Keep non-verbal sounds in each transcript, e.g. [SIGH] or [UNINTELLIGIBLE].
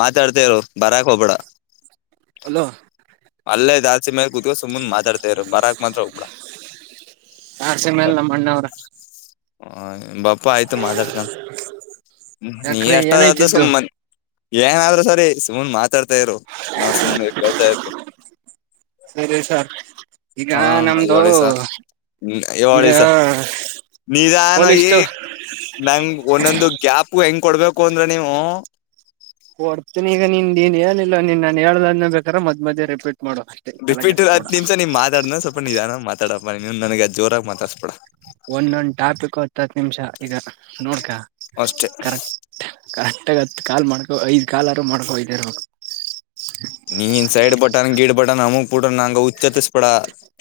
ಮಾತಾಡ್ತ ಇರು ಬರಾಕ್ ಹೋಗ್ಬೇಡ ಹಲೋ ಅಲ್ಲೇ ಜಾಲ್ತಿ ಮೇಲೆ ಕೂತ್ಕೋ ಸುಮ್ನೆ ಮಾತಾಡ್ತಾ ಇರು ಬರಾಕ್ ಮಾತ್ರ ಹೋಗ್ಬೇಡ ನಾ ಡ ಮೇಲೆ ನಮ್ಮ ಅಣ್ಣ ಅವನ ಹ ಬಾಪಾ ಆಯ್ತು ಮಾತಾಡ್ತೀನಿ ನೀ ಯಾಕ್ರಿ ಎಷ್ಟದಾದು ಏನೈತಿದ್ದು ಸುಮ್ಮನೆ ಏನಾದ್ರೂ ಸರಿ ಸುಮನ್ ಮಾತಾಡ್ತಾ ಇರು ನಾನ್ ಸುಮ್ನೆ ಕೇಳ್ತಾ ಇರ್ತೀನಿ ಸರಿ ಸರ್ ಈಗ ಹಾ ನಮ್ದು ಹೇಳಿ ಸರ್ ಈಗ ಹೇಳಿ ಸರ್ ನಿಧಾನವಾಗಿ ಪೊಲೀಸ್ದು ನಂಗ ಒಂದೊಂದು ಗ್ಯಾಪ್ ಹೆಂಗ ಕೊಡ್ಬೇಕು ಅಂದ್ರೆ ನೀವು ಕೊಡ್ತೀನಿ ಈಗ ನೀನ್ ನೀನ್ ಹೇಳಿಲ್ಲ ನೀನ್ ನಾನು ಹೇಳ್ದದನ್ನ ಬೇಕ್ರ ಮಧ್ಯ ಮಧ್ಯ ರಿಪೀಟ್ ಮಾಡು ಅಷ್ಟೇ ತಲೆ ಬಿಟ್ಟ ಹತ್ತ ಕೆಡ್ಸ್ಕೊಬೇಡ ನಿಮಿಷ ಬಿಟ್ಟ ನಿಧಾನವಾಗಿ ಮಾತಾಡಪ್ಪ ಸ್ವಲ್ಪ ನನಗ ಜೋರಾಗ ಮಾತಾಡ್ಸಬೇಡಾ ಒಂದೊಂದ್ ಟಾಪಿಕು ಹತ್ತ ಹತ್ತ ನಿಮಿಷ ಈಗ ನೋಡ್ಕ ಅಷ್ಟೇ ಕರೆಕ್ಟ್ ಕರೆಕ್ಟಗ ಹತ್ತ ಕಾಲ್ ಮಾಡಕ್ ಐದ್ ಕಾಲರು ಮಾಡ್ಕೋ ಹೋಯ್ತಾ ಇರ್ಬೇಕ ಬುಡು ನಂಗ ಉಚ್ಚತಸಬೆಡ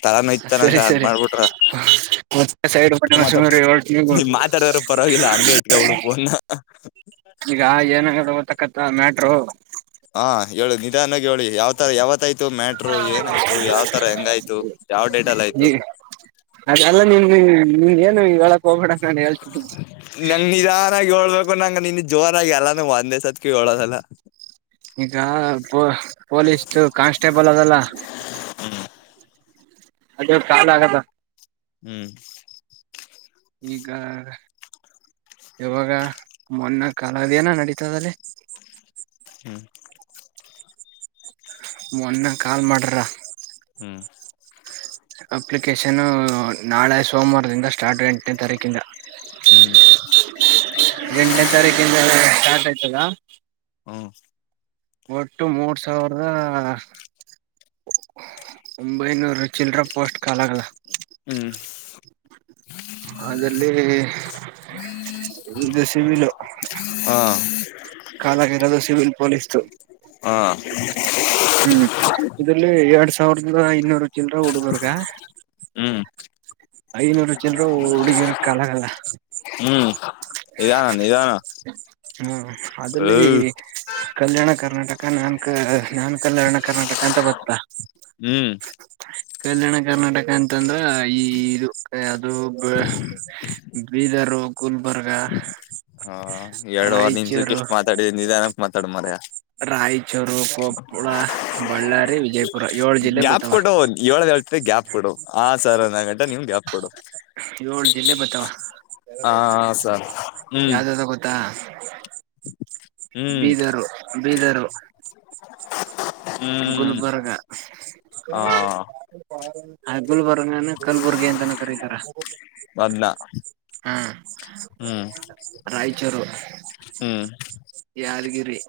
ತಳ ನೋಯ್ತಿದ ನಂಗ ಸರಿ ಹಂಗ ಸರಿ ಮಾಡ್ಬಿಟ್ರ ಸೈಡ್ ಬಟನ್ ಸುಮ್ರಿ ನೀವು ನೀ ಮಾತಾಡಿದ್ರು ಪರವಾಗಿಲ್ಲ ಹಂಗೆ ಇಟ್ಕ ಬುಡು ಪೊನ್ನ ಕತ್ತ ಮ್ಯಾಟ್ರರು ಹಾ ಹೇಳುದ ನಿ ನಿಧಾನವಾಗಿ ಹ್ಯೋಳಿ ಯಾವ್ತರ ಯಾವತ್ಯ್ತು ಮ್ಯಾಟರು ಏನಾಯ್ತು ಯಾವ್ತರ ಹೆಂಗಾಯ್ತು ಯಾವ್ ಡೇಟಲ್ಲ ಆಯ್ತು ನಿಮಿಗ್ ಏನು ಹೇಳಕ್ ಹೋಗಬೇಡಾ ನಂಗ್ ನಿದಾನಾ ಹೋಳ್ಬೇಕ ಓ ನಂಗ್ ನಿನ್ ಜೋರಾಗಿ ಎಲ್ಲಾನು ಒಂದೇಸತ್ಕೆ ಯೋಳೋದಲ್ಲ ಈಗಾ ಪೊ ಪೊಲೀಸ್ದು ಕಾನ್ಸ್ಟೇಬಲ್ ಅದಲಾ ಅದೇ ಕಾಲ ಆಗದ ಹ್ಮ್ ಈಗ ಇವಾಗ ಮೊನ್ನ ಕಾಲದೇನ ನಡೀತದದಲ್ಲಿ ಹ್ಮ್ ಮೊನ್ನ ಕಾಲ್ ಮಾಡ್ರ ಹ್ಮ್ ಅಪ್ಲಿಕೇಶನು ನಾಳೆ ಸೋಮವಾರದಿಂದ ಸ್ಟಾರ್ಟ್ ಎಂಟನೇ ತಾರಿಕಿಂದಾ ಹ್ಮ್ ಎಂಟನೇ ತಾರೀಕಿಂದ ಎಲ್ಲ ಸ್ಟಾರ್ಟ್ ಆಯ್ತದ ಹ್ಮ್ ಒಟ್ಟು ಮೂರ್ ಸಾವಿರದ ಒಂಬೈನೂರ ಚಿಲ್ರೆ ಪೋಸ್ಟ್ ಕಾಲ್ ಆಗವೆ ಹ್ಮ್ ಅದಲ್ಲಿ ಇದು ಸಿವಿಲು ಹಾ ಕಾಲಾಗಿರೋದು ಸಿವಿಲ್ ಪೊಲೀಸ್ದು ಹಾ ಹ್ಮ್ ಇದ್ರಲ್ಲಿ ಎರಡ್ ಸಾವ ಸಾವರದಾ ಐನೂರ್ ಚಲ್ರ ಹುಡುಗುರ್ಗಾ ಹ್ಮ್ ಐನೂರು ಚಿಲ್ರೆ ಹೂ ಹುಡುಗಿರಗ್ ಕಾಲಾಗದ ಹ್ಮ್ ನಿಧಾನ ನಿಧಾನ ಹ್ಮ ಅದಲ್ಲಿ ಹ್ಮ್ ಕಲ್ಯಾಣ ಕರ್ನಾಟಕ ನಾನ್ ಕ ನಾನ್ ಕಲ್ಯಾಣ ಕರ್ನಾಟಕ ಅಂತ ಬತ್ತ ಹ್ಮ್ ಕಲ್ಯಾಣ ಕರ್ನಾಟಕ ಅಂತಂದ್ರ ಈ ಇದು ಯಾ ಅದು ಬ್ಯಾ ಬೀದರು ಗುಲ್ಬರ್ ಹ ಎರಡ್ವಾರ ನಿಮಿಷಕ್ಕೆ ರಾಯಚೂರು ಇಷ್ಟು ಮಾತಾಡಿದಿ ನಿಧಾನಕ್ಕೆ ಮಾತ್ ತಡಮರೆಯ ರಾಯಚೂರು ಕೊಪ್ಪಳ ಬಳ್ಳಾರಿ ವಿಜಯಪುರ ಏಳು ಜಿಲ್ಲೆ ಬತಾವ ಮತ್ತೆ ಗ್ಯಾಪ್ ಕೊಡು ಆ ಸರ್ ಅನೋಗಂತ ನಿನ್ ಗ್ಯಾಪ್ ಕೊಡು ಆ ಯಾವ್ದ್ಯವದು ಗೊತ್ತಾ [INAUDIBLE] [INAUDIBLE] ಹ್ಮ್ ಬೀದರು ಬೀದರು ಹ್ಮ್ ಗುಲ್ಬರ್ಗ ಹಾ ಹ ಗುಲ್ಬರ್ಗಾನ ಕಲ್ಬುರ್ಗಿ ಅಂತನ ಕರೀತಾರ ಅದ್ನ ಹಾ ಹ್ಮ್ ರಾಯಚೂರು ಹ್ಮ್ ಯದ್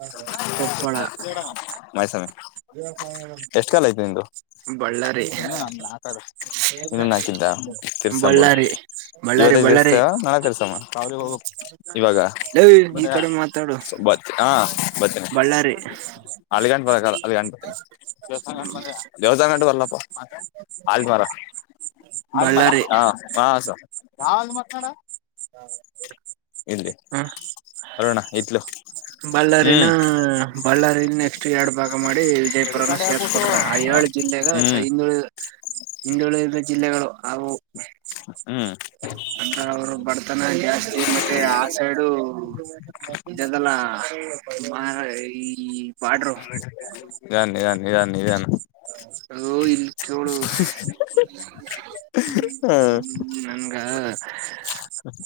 [UNINTELLIGIBLE] ಕೊಪ್ಪಳ ಮೈಸಿ ಎಷ್ಟ ಕಾಲ್ ಆಯ್ತು ನಿಂದು ಬಳ್ಳಾರಿ ಇನ್ನೂ ನಾಕ್ ಅದ ತಿರ್ಸ ಬಿಡು ಬಳ್ಳಾರಿ ಬಳ್ಳಾರಿ ಬಳ್ಳಾರಿ ಇವತ್ತೇ ನಾಳೆ ತಿರ್ಸಮಾ ಇವಾಗ ಲೇ ಈ ಕಡೆ ಮಾತಾಡು ಬತ್ ಹಾ ಬರ್ತೇನೆ ಬಳ್ಳಾರಿ ಅಲ್ಲಿ ಗಂಟ ಬರೋಕ್ಕೆ ಆಗಲ್ಲ ದೇವಸ್ಥಾನ ಗಂಟ ಬಾರಪ್ಪ ಆಲದಮರ ಬಳ್ಳಾರಿ ಹಾ ಬಾ [UNINTELLIGIBLE] ಹ್ಮ್ ಅರುಣ ಇತ್ಲು ಬಳ್ಳಾರಿನ ಹ್ಮ್ ಬಳ್ಳಾರಿ ನೆಕ್ಸ್ಟ್ ಎರಡು ಭಾಗ ಮಾಡಿ ವಿಜಯಪುರನ ಸೇರ್ಸ್ಕೊಟ್ರ ಆ ಏಳ ಜಿಲ್ಲೆಗ ಹ್ಮ್ ಹಿಂದುಳಿ ಹಿಂದುಳಿ ಎಲ್ಲ ಜಿಲ್ಲೆಗಳು ಅವು ಹ್ಮ್ ಅಂದ್ರ ಅವರು ಜಾಸ್ತಿ ಮತ್ತೆ ಆ ಸೈಡು ಇದಾದಲ್ಲ [UNINTELLIGIBLE] ಈ ಬಾರ್ಡರು ನಿಧಾನ ನಿಧಾನ ನಿಧಾನ ನಿಧಾನ ಲೋ ಇಲ್ಲಿ ಕೇಳ ಹ್ಮ್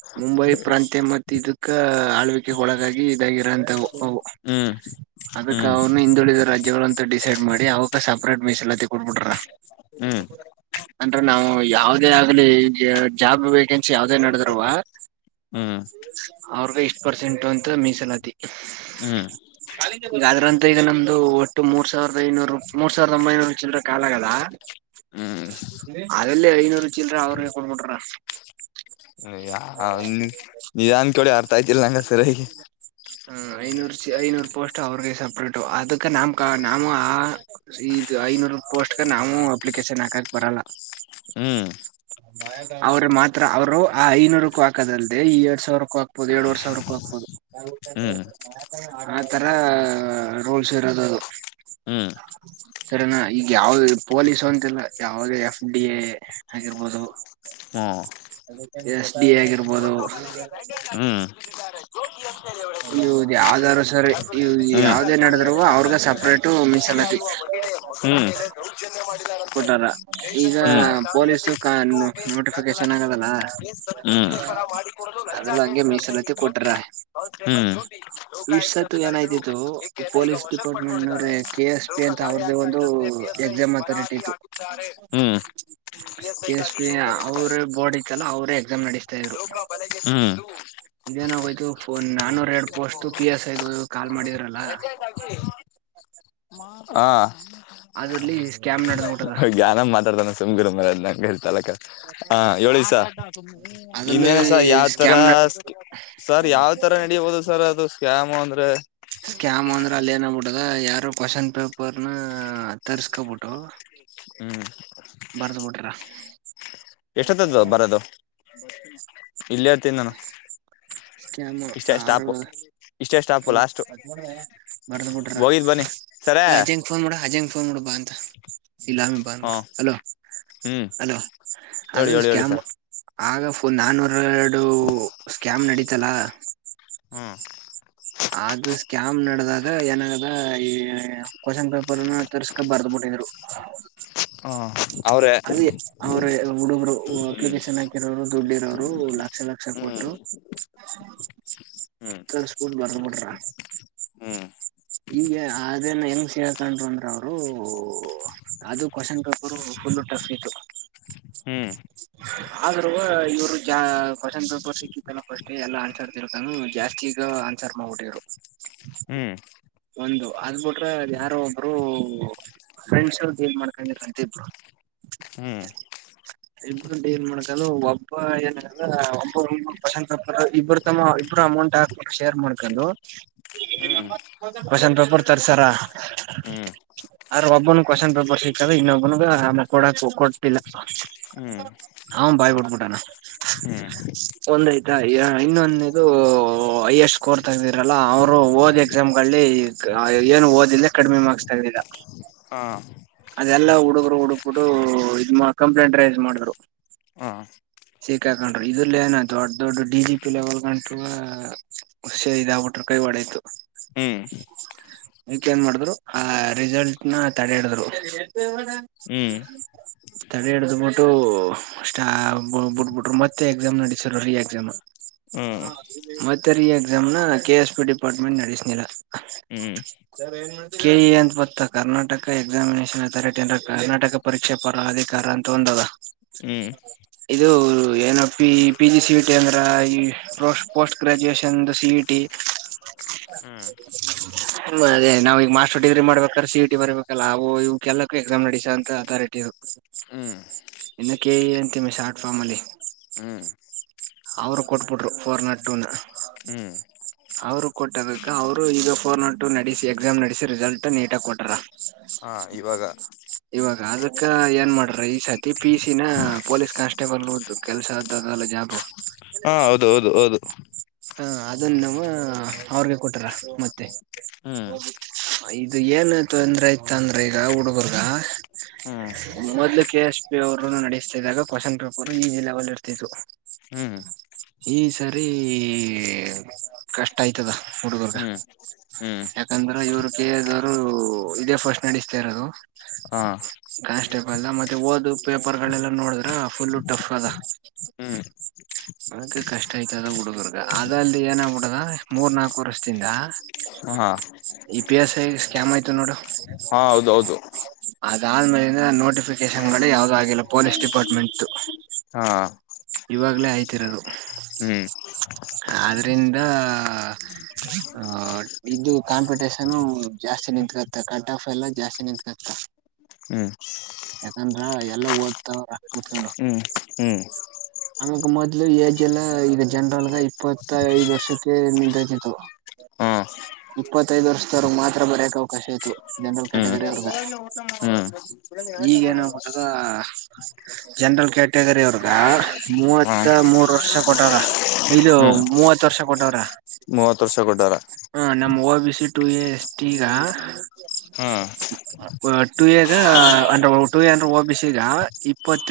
ಹ್ಮ ಮುಂಬೈ ಪ್ರಾಂತ್ಯ ಮತ್ತ ಇದಕ್ಕ ಆಳ್ವಿಕೆ ಒಳಗಾಗಿ ಇದಾಗಿರೋ ಅಂತಾವು ಓ ಅದಕ್ಕೆ ಹ್ಮ್ ಅವ್ರನ್ನ ಹಿಂದುಳಿದ ರಾಜ್ಯಗಳ ಡಿಸೈಡ್ ಮಾಡಿ ಅವಾಗ ಸಪ್ರೇಟ್ ಮೀಸ್ಲಾ ಕೋಟಿಬಿತಾವ್ರೆ ಹ್ಮ್ ಹ್ಮ್ ಅಂದ್ರ ನಾವು ಯಾವದೇ ಆಗ್ಲಿ ಜಾಬ್ ವೇಕೆನ್ಸಿ ಯಾವ್ದೇ ನಡುದ್ರವೆ ಹ್ಮ್ ಅವ್ರಗ ಎಷ್ಟ್ ಪರ್ಸೆಂಟ್ ನಂತ್ರ ಮೀಸಲಾತಿ. ಹ್ಮ್ ಹ್ಮ್ ಯಾದ್ರಂತ ಈಗ ನಮ್ದು. ಒಟ್ಟು ಮೂರ್ ಸಾವಿರದ ಇನ್ನೂರು ಮೂರು ಸಾವಿರದ ಒಂಬೈನೂರು ಚಿಲರ್ ಕಾಲ ಆಗಲ್ಲಾ. ಹ್ಮ್ ಆಗಲೇ ಐನೂರುಚಿಲ್ರೆ ಅವರೇ ಕೊಡ್ಬಿಟ್ರಾ. [UNINTELLIGIBLE] [UNINTELLIGIBLE] ಹ ಐನೂರು ಐನೂರು ಪೋಸ್ಟ್ ಅವ್ರಗೆ ಸಪ್ರೇಟು ಅದಕ್ಕೆ ನಮಕ ನವು ಆ ಈಗ ಐನೂರು ಪೋಸ್ಟ್ಗೆ ನಾವೂ ಅಪ್ಲಿಕೇಶನ್ ಹಾಕಕ್ ಬರಲ್ಲ. ಹೂ. ಅವ್ರರು ಮಾತ್ರ ಅವರೂ ಆ ಐನೂರಕ್ಕೂ ಹಾಕದಲ್ಲದೆೇ ಈ ಎರಡ್ ಸಾವಿರಕ್ಕೂ ಹಾಕಬಹುದು ಎರಡು [UNINTELLIGIBLE] ಎರಡು ಸಾವಿರಕ್ಕೂ ಹೋಗ್ಬೋದು. ಹ್ಮ್ ಹ [UNINTELLIGIBLE] ಆತರ ರೋಲ್ಸ್ ಇರೋದದು. ಹ್ಮ್ ಹ್ಮ್ ಸರಿನಾ ಈಗ ಯಾವ್ದ ಪೊಲೀಸು ಅಂತಲ್ಲ ಯಾವ್ದ ಎಫ್ ಡಿ ಎ ಆಗಿರ್ಬೋದು. ಹೂ. ಎಸ್ ಡಿ ಎ ಆಗಿರ್ಬೋದು. [UNINTELLIGIBLE] [INAUDIBLE] ಇದು ಯಾವ್ದಾ ಆದ್ರು ಸರಿ ಇದು ಹ್ಮ್ ಯಾವುದೇ ನಡೆದ. ಅವ್ರಗ ಸಪರೇಟ್ ಮೀಸಲಾತಿ [UNINTELLIGIBLE] ಹೂ ದೌರ್ಜನ್ಯ ಮಾಡಿದಾರಂತೆ ಕೊಟ್ಟಾರ ಜೈಶನ್ ಈಗ ಹೂ ಠಾಣೆಯಲ್ಲಿ ಪೊಲೀಸು ಪಸೋ ಕೇಸ್ ನೋಟಿಫಿಕೇಶನ್ ದಾಖಲಾಗಿತ್ತು ಆಗದಲ್ಲ ಹೂ ಕೇರ ಮಾಡಿಕೊಡಲು ಲಂಜ ಅದೆಲ್ಲ ಹಂಗೆ ಕೇಳಿದಂತೆ. ಮೀಸಲಾತಿ ಜೋತಿ ಕೊಟ್ರ ಹೂ ಜೋತಿ ಇಷ್ಟ್ ಲೋಕಾಯುಕ್ತ ಸತ್ತು ಅಧಿಕಾರಿಗಳು ಏನಾಯ್ತಿತ್ತು ಈಕೆಯನ್ನು ಈಗ ಪೊಲೀಸ್ ವಶಕ್ಕೆ ಪಡ್ಕೊಂಡಿದ್ದಾರೆ ಲೋಕ ದಾಳಿ. ಇದು ಎಕ್ಸಾಮ್ ಅಥಾರಿಟಿ ಇತ್ತು ಹ್ಮ್ ಕೆ ಎಸ್ ಪಿ ಅವ್ರ ಬೋರ್ಡ್ ಇತ್ತಲ್ಲ ಅವರೆ. ಎಕ್ಸಾಮ ನಡಸ್ತಾ ಇದ್ರು. ಹ್ಮ್ ಇದೇನಾಗೋಯ್ತು ಫೋನ್ ನಾನು red post P S I call ಮಾಡಿದ್ರಲ್ಲ. ಹಾ. ಅದ್ರಲ್ಲಿ ಸ್ಕ್ಯಾಮ್ ನಡೆದ. ಗ್ಯಾನ್ ಮಾತಾಡ್ತಾನ. [UNINTELLIGIBLE] ಡುಮಾ [UNINTELLIGIBLE] ತಲೆಕೆಟ್ಟ ಹ ಹೇಳಿ ಸರ ಅದ್ರಲ್ಲಿ ಇನ್ನೇನು ಸರ ಯಾವ್ ತರ ಸ್ಕ್ಯಾಮ್ ಸರ್ ಯಾವ್ ತರ ನಡಿಬಹುದು ಸರ್ ಅದು ಸ್ಕ್ಯಾಮು ಅಂದ್ರೆ. ಸ್ಕ್ಯಾಮ ಅಂದ್ರೆ ಅಲ್ಲಿ ಏನಗ್ಬಿಟ್ಟದ ಯಾರು ಕ್ವಶನ್ ಪೇಪರ್ನ ತರ್ರಿಸಕೋಬಿಟ್ಟು. ಹ್ಮ್ ಬರ್ದ ಬಿಟ್ರಾ ಎಷ್ಟೊತ್ ಆಯ್ತ ಬರದು ಇಲ್ಲೇ. [UNINTELLIGIBLE] ಸ್ಕ್ಯಾಮ್ ಇಷ್ಟೇ ಆರು. ಸ್ಟಾಪು ಇಷ್ಟೇ ಸ್ಟಾಪು ಲಾಸ್ಟು ಬರ್ದ ಬಿಟ್ರ ಹೋಗಿದ್ ಬನ್ನಿ ಸರೇ ಅಜೇಂಗ ಫೋನ್ ಮಾಡ ಅಜೇಂಗ ಫೋನ್ ಮಾಡು ಬಾ ಅಂತ. ಇಗಾ ಮ್ ಹ್ಞೂ ಬಂಬುಡು ಹಲೋ ಹ್ಞೂ ಹಲೋ ಹೇಳಿ ಅದೇ ಹೇಳಿ ಹೇಳಿ ಸ್ಕ್ಯಾಮು ಸರ್ [UNINTELLIGIBLE] ಆಗ ಫುಲ್ ನಾನು ಎ ಎರಡು ಸ್ಕ್ಯಾಮ್ ನಡೀತ ಇತಲಾ [INAUDIBLE] ಹ್ಞೂ ಆದ್ರುಸ್ಕ್ಯಾಮ್ ನಡದಾಗ ಏನಾಗದ ಈ ಕ್ವಶನ್ ಪೇಪರ್ನು ತರ್ಸ್ಕಂ ಬರ್ದ್ ಬಿಟ್ಟಿದ್ರು ಅವ್ರೇ ಅದೇ ಅವರು ಹುಡುಗರು ಹ್ಮ್ ಅಪ್ಲಿಕೇಶನ್ ಹಾಕಿರೋರು ದುಡ್ಡಿ ಇರೋರು ಲಕ್ಷ ಲಕ್ಷ ಕೊಟ್ಟು ಹ್ಮ್ ಕಳ್ಸ್ಕ ವಡದ್ ಬಿಟ್ರ ಹ್ಮ್ ಇಂಗೆ ಆ [UNINTELLIGIBLE] ಅದನ್ನ ಹೆಂಗ ಸೇರಿಕೆಂದ್ರು ಅಂದ್ರ ಅವ್ರು ಅದು ಕ್ವೆಶನ್ ಪೇಪರು ಫುಲ್ ಟಫ್ ಇತು ಹ್ಮ್ ಆದ್ರೂ ಇವ್ರು ಜಾ ಕ್ವೆಶ್ಚನ್ ಪೇಪರ್ ಸಿಕ್ಕತ್ತಲ್ಲ ಫಸ್ಟ್ ಎಲ್ಲ ಆನ್ಸರ್ ತಿಳ್ಕಂದು ಜಾಸ್ತಿಗ ಆನ್ಸರ್ ಮಾಡ್ಬಿಟ್ಟ್ರು ಹ್ಮ್ ಒಂದು ಅದ್ ಬಿಟ್ರೆ ಯಾರೋ ಒಬ್ರು ಫ್ರೆಂಡ್ಸ್ ಗೇಮ ಮಾಡ್ಕಂಡಇದ್ರಂತೆ ಇಬ್ರು ಇಬ್ರು ಡೀಲ್ ಮಾಡಕಂಡು ಒಬ್ಬ ಏನ ಒಬ್ಬ ಕ್ವೆಶ್ಚನ್ ಪೇಪರ್ ಇಬ್ಬರು ತಮ್ಮ ಇಬ್ಬರು ಅಮೌಂಟ್ ಹಾಕ್ ಶೇರ್ ಮಾಡ್ಕಂಡು ಹ್ಮ್ ಕ್ವೆಶ್ಚನ್ ಪೇಪರ್ ತರ್ಸಾರ ಹ್ಮ್ ಆದ್ರ ಒಬ್ಬನು ಕ್ವೆಶ್ಚನ್ ಪೇಪರ್ ಸಿಕ್ಕದಇನ್ನೊಬ್ಬನಗ ಕೊಡಕ್ ಕೊಟ್ಟಿಲ್ಲ ಹ್ಮ್ ಹ್ಮ್ ಹ್ ಬಾಯ್ಬುಟ್ಬಿಟ್ಟಾನ ಹ್ಮ್ ಒಂದಯ್ತಾ ಇನ್ನೊಂದನೇದು ಐಯಸ್ಟ್ ಸ್ಕೋರ್ ತಗ್ದಿರಲ್ಲ ಅವ್ರು ಓದ್ ಎಕ್ಸಾಮ್ ಗಳಲ್ಲಿ ಏನು ಆದಿಲ್ದೆ ಕಡಿಮೆ ಮಾರ್ಕ್ಸ್ ತಗದಿದ ಹಾ ಅದೆಲ್ಲಾ ಹುಡುಗರು ಹುಡುಕ್ಬಿಡು ಇದ ಕಂಪ್ಲೇಂಟ್ ರೈಸ್ ಮಾಡಿದ್ರು ಹಾ ಸಿಕ್ಕ ಹಾಕೊಂಡ್ರು ಇದ್ರಲ ಏನ ದೊಡ್ ದೊಡ್ಡ ಡಿ ಜಿ ಪಿ ಲೆವೆಲ್ ಗಂಟವ ಹುಷ ಇದಾಗಬಿಟರು ಕೈವಾಡಯ್ತು ಹ್ಮ್ ಈಕ ನ್ ಮಾಡಿದ್ರು ಆ ರಿಸಲ್ಟ್ ನ ತಡೆಹಡಿದ್ರು ಹ್ಮ್ ತಡೆ ಹಿಡ್ದ ಬಿಟ್ಟು್ಬಿಟ್ಬಟ್ರು ಮತ್ತೆ ಎಕ್ಸಾಮ್ ನಡೆಸಿದ್ರುಎಕ್ಸಾಮ್ ಹ್ಮ್ ಮತ್ತೆ reexam K S P department ನಡೆಸನಕರ್ನಾಟಕ ಹ್ಮ್ ಹ್ಮ್ ಎ ಕರ್ನಾಟಕ ಪರೀಕ್ಷೆ ಪರ ಅಧಿಕಾರ ಅಂತ ಒಂದದ ಹ್ಮ್ ಇದು ಏನ P P G C E T ಅಂದ್ರ ಈ ಪೋಸ್ಟ್ ಗ್ರಾಜುಯಷನ್ ಸಿಇ ಟಿ ಹ್ಮ್ ಅದೇ ನಾವ ಈಗ ಮಾಸ್ಟರ್ ಡಿಗ್ರಿ ಮಾಡ್ಬೇಕಾದ್ರ ಸಿಇಟಿ ಬರ್ಬೇಕಲ್ಲವು ಕೆಲ್ಲಕ್ಕೂ ಎಕ್ಸಾಮ್ ನಡಸಂತ ಅಥಾರಿಟಿ ಹ್ಮ್ ಇನ್ನ ಕೆ ಇ ಎ ಅಂತವಿ ಶಾರ್ಟ್ ಫಾರ್ಮ್ ಅಲ್ಲಿ. ಹ್ಮ್ ಅವರು ಕೊಟ್ಬಿಟ್ರು ಫೋರ್ ನಾಟ್ ಟೂನ ಹ್ಮ್ ಅವರು ಕೊಟ್ಟದಕ್ಕೆ. ಅವರು ಈಗ ಫೋರ್ ನಾಟ್ ಟೂ ನಡೆಸಿ ಎಕ್ಸಾಮ್ ನಡೆಸಿ ರಿಸಲ್ಟ್ ನೀಟಾಗಿ ಕೊಟಾರ. ಹ ಇವಾಗ, ಇವಾಗ ಅದಕ್ಕ ಏನ್ ಮಾಡ್ರ ಈ ಸತಿ ಪಿ ಸಿನ ಪೊಲೀಸ್ ಕಾನ್ಸ್ಟೇಬಲ್ ಕೆಲ್ಸದದಲ್ಲ ಜಾಬ್. ಹಾ ಹೌದು ಹೌದು ಹೌದು, ಹಾ ಅದನ್ನ ನಾವ ಅವ್ರಗೆ ಕೊಟರ ಮತ್ತೆ ಹ್ಮ್ ಇದು ಏನ್ ತೊಂದ್ರೆ ಆಯ್ತ ಅಂದ್ರೆ ಈಗ ಹುಡುಗರ್ಗ ಹ್ಮ್ ಮೊದ್ಲು ಕೆ ಎಸ್ ಪಿ ಅವರು ನಡಸ್ತಿದಾಗ ಕ್ವಶನ್ ಪೇಪರ್ ಈಗಿನಲೆವೆಲ್ ಇರ್ತಿದವ್ ಹ್ಮ್ ಈ ಸರಿ ಕಷ್ಟ ಆಯ್ತದ ಹುಡುಗರ್ಗ ಹ್ಮ್ ಹ್ಮ್ ಯಾಕಂದ್ರ ಇವರು ಕೆ ಎದವರು ಇದೆ ಪಷ್ಟ ಸರಿ ನಡಿಸ್ತಾಯಿರದು ಹಾ ಕಾನ್ಸ್ ಕೇಬಲ್ ನ ಹೋದ ಪೇಪರ್ ಗಳನ್ನ ನೋಡಿದ್ರ ಫುಲ್ ಟೈಟ್ ಆದ ಹ್ಮ್ ಅದಕ್ಕೆ ಕಷ್ಟ ಆಯ್ತದ ಹುಡುಗರ್ಗ ಅದ ಅಲ್ಲಿ ಏನಾಗಬಿಡದ ಮೂರ್ ನಾಲ್ಕು ವರ್ಷದಿಂದಾ ಹಾ E P S I scam ಆಯ್ತ ದನೋಡು ಹಾ' ಹೌದೌದು ಅದಾದ್ಮೇಲಿಂದ ನೋಟಿಫಿಕೇಶನ್ ಗಳೆ ಯಾವ್ದು ಆಗಿಲ್ಲ ಪೊಲೀಸ್ ಡಿಪಾರ್ಟ್ಮೆಂಟ್ ಹಾ' ಇವಾಗಲೇ ಆಯ್ತಿರೋದು, ಹ್ಮ್, ಆದ್ರಿಂದ ಇದು ಕಾಂಪಿಟೇಷನು ಜಾಸ್ತಿ ನಿತ್ಕತ್ತ ಕಟ್ ಆಫ್ ಎಲ್ಲ ಜಾಸ್ತಿ ನಿತ್ಕತ್ತ ಹ್ಮ್ ಯಾಕಂದ್ರ ಎಲ್ಲ ಓದ್ತಾವ್ರ ಕುತ್ಕೊಂಡ. ಹ್ಮ್ ಹ್ಮ್ ಆಮಗ್ ಮೊದ್ಲು ಏಜ್ ಎಲ್ಲಾ ಈಗ ಜನರಲ್ಗ ಇಪ್ಪತ್ತ ಐದ ವರ್ಷಕ್ಕೆ ನಿತಿತ್ತು. ಹಾ ಇಪ್ಪತ್ತೈದ ವರ್ಷದವರ್ಗ ಮಾತ್ರ ಬರಯಕ್ ಅವಕಾಶ ಆತತ್ ಜನರಲ್ ಹ್ಮ್ ಕ್ಯಾಟಗರಿ ಅವರ್ಗ. ಹ್ಮ್ ಈಗ ಏನಾಗ್ಬಿಟ್ಟದ... ಜನರಲ್ ಕ್ಯಾಟಗರಿ ಅವ್ರಗ,. ಹಾ ಮೂವತ್ತ ಮೂರ್ ವರ್ಷ ಕೊಟ್ಟವ್ರ ಇಲ್ಲ ಮೂವತ್ ವರ್ಷ ಕೊಟ್ಟವ್ರ ಮೂವತ್ ವರ್ಷ ಕೊಟ್ಟಾರ ಟ ಎ ಎಸ್ ಟಿಗ ಹಾ ಟ ಎ ಅಂದ್ರೆ ಟ ಎ ಅಂದ್ರೆ ಬಿ ಸಿಗ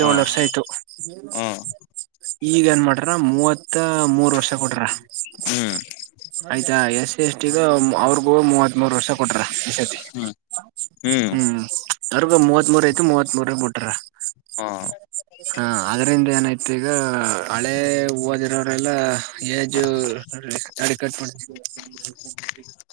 ಹಾ ವರ್ಷ ಆಯ್ತು ಹಾ [UNINTELLIGIBLE] ಈಗ ಏನ್ ಮಾಡ್ರ ಮೂವತ್ತ ಮೂರ್ ವರ್ಷ ಕೊಟ್ರ ಹ್ಮ್ ಆಯ್ತಾ ಎಸ್ ಎಸ್ ಟಿಗ ಅವ್ರಗೂ ಮೂವತ್ ಮೂರ್ ವರ್ಷ ಕೊಟ್ರ ಎತಿ ಹ್ಮ್ ಅವ್ರಗೂ ಮೂವತ್ ಮೂರ ಐತಿ ಮೂವತ್ ಮೂರ ಬಿಟ್ರ ಹಾ ಹ. ಅವ್ರಂದ ಏನೈತಿ ಈಗ ಹಳೆ ಹಓದಿರೋರೆಲ್ಲ ಏಜು ತಾಳಿ ಕಟ್ಬಿಡ್ತೀನಿ.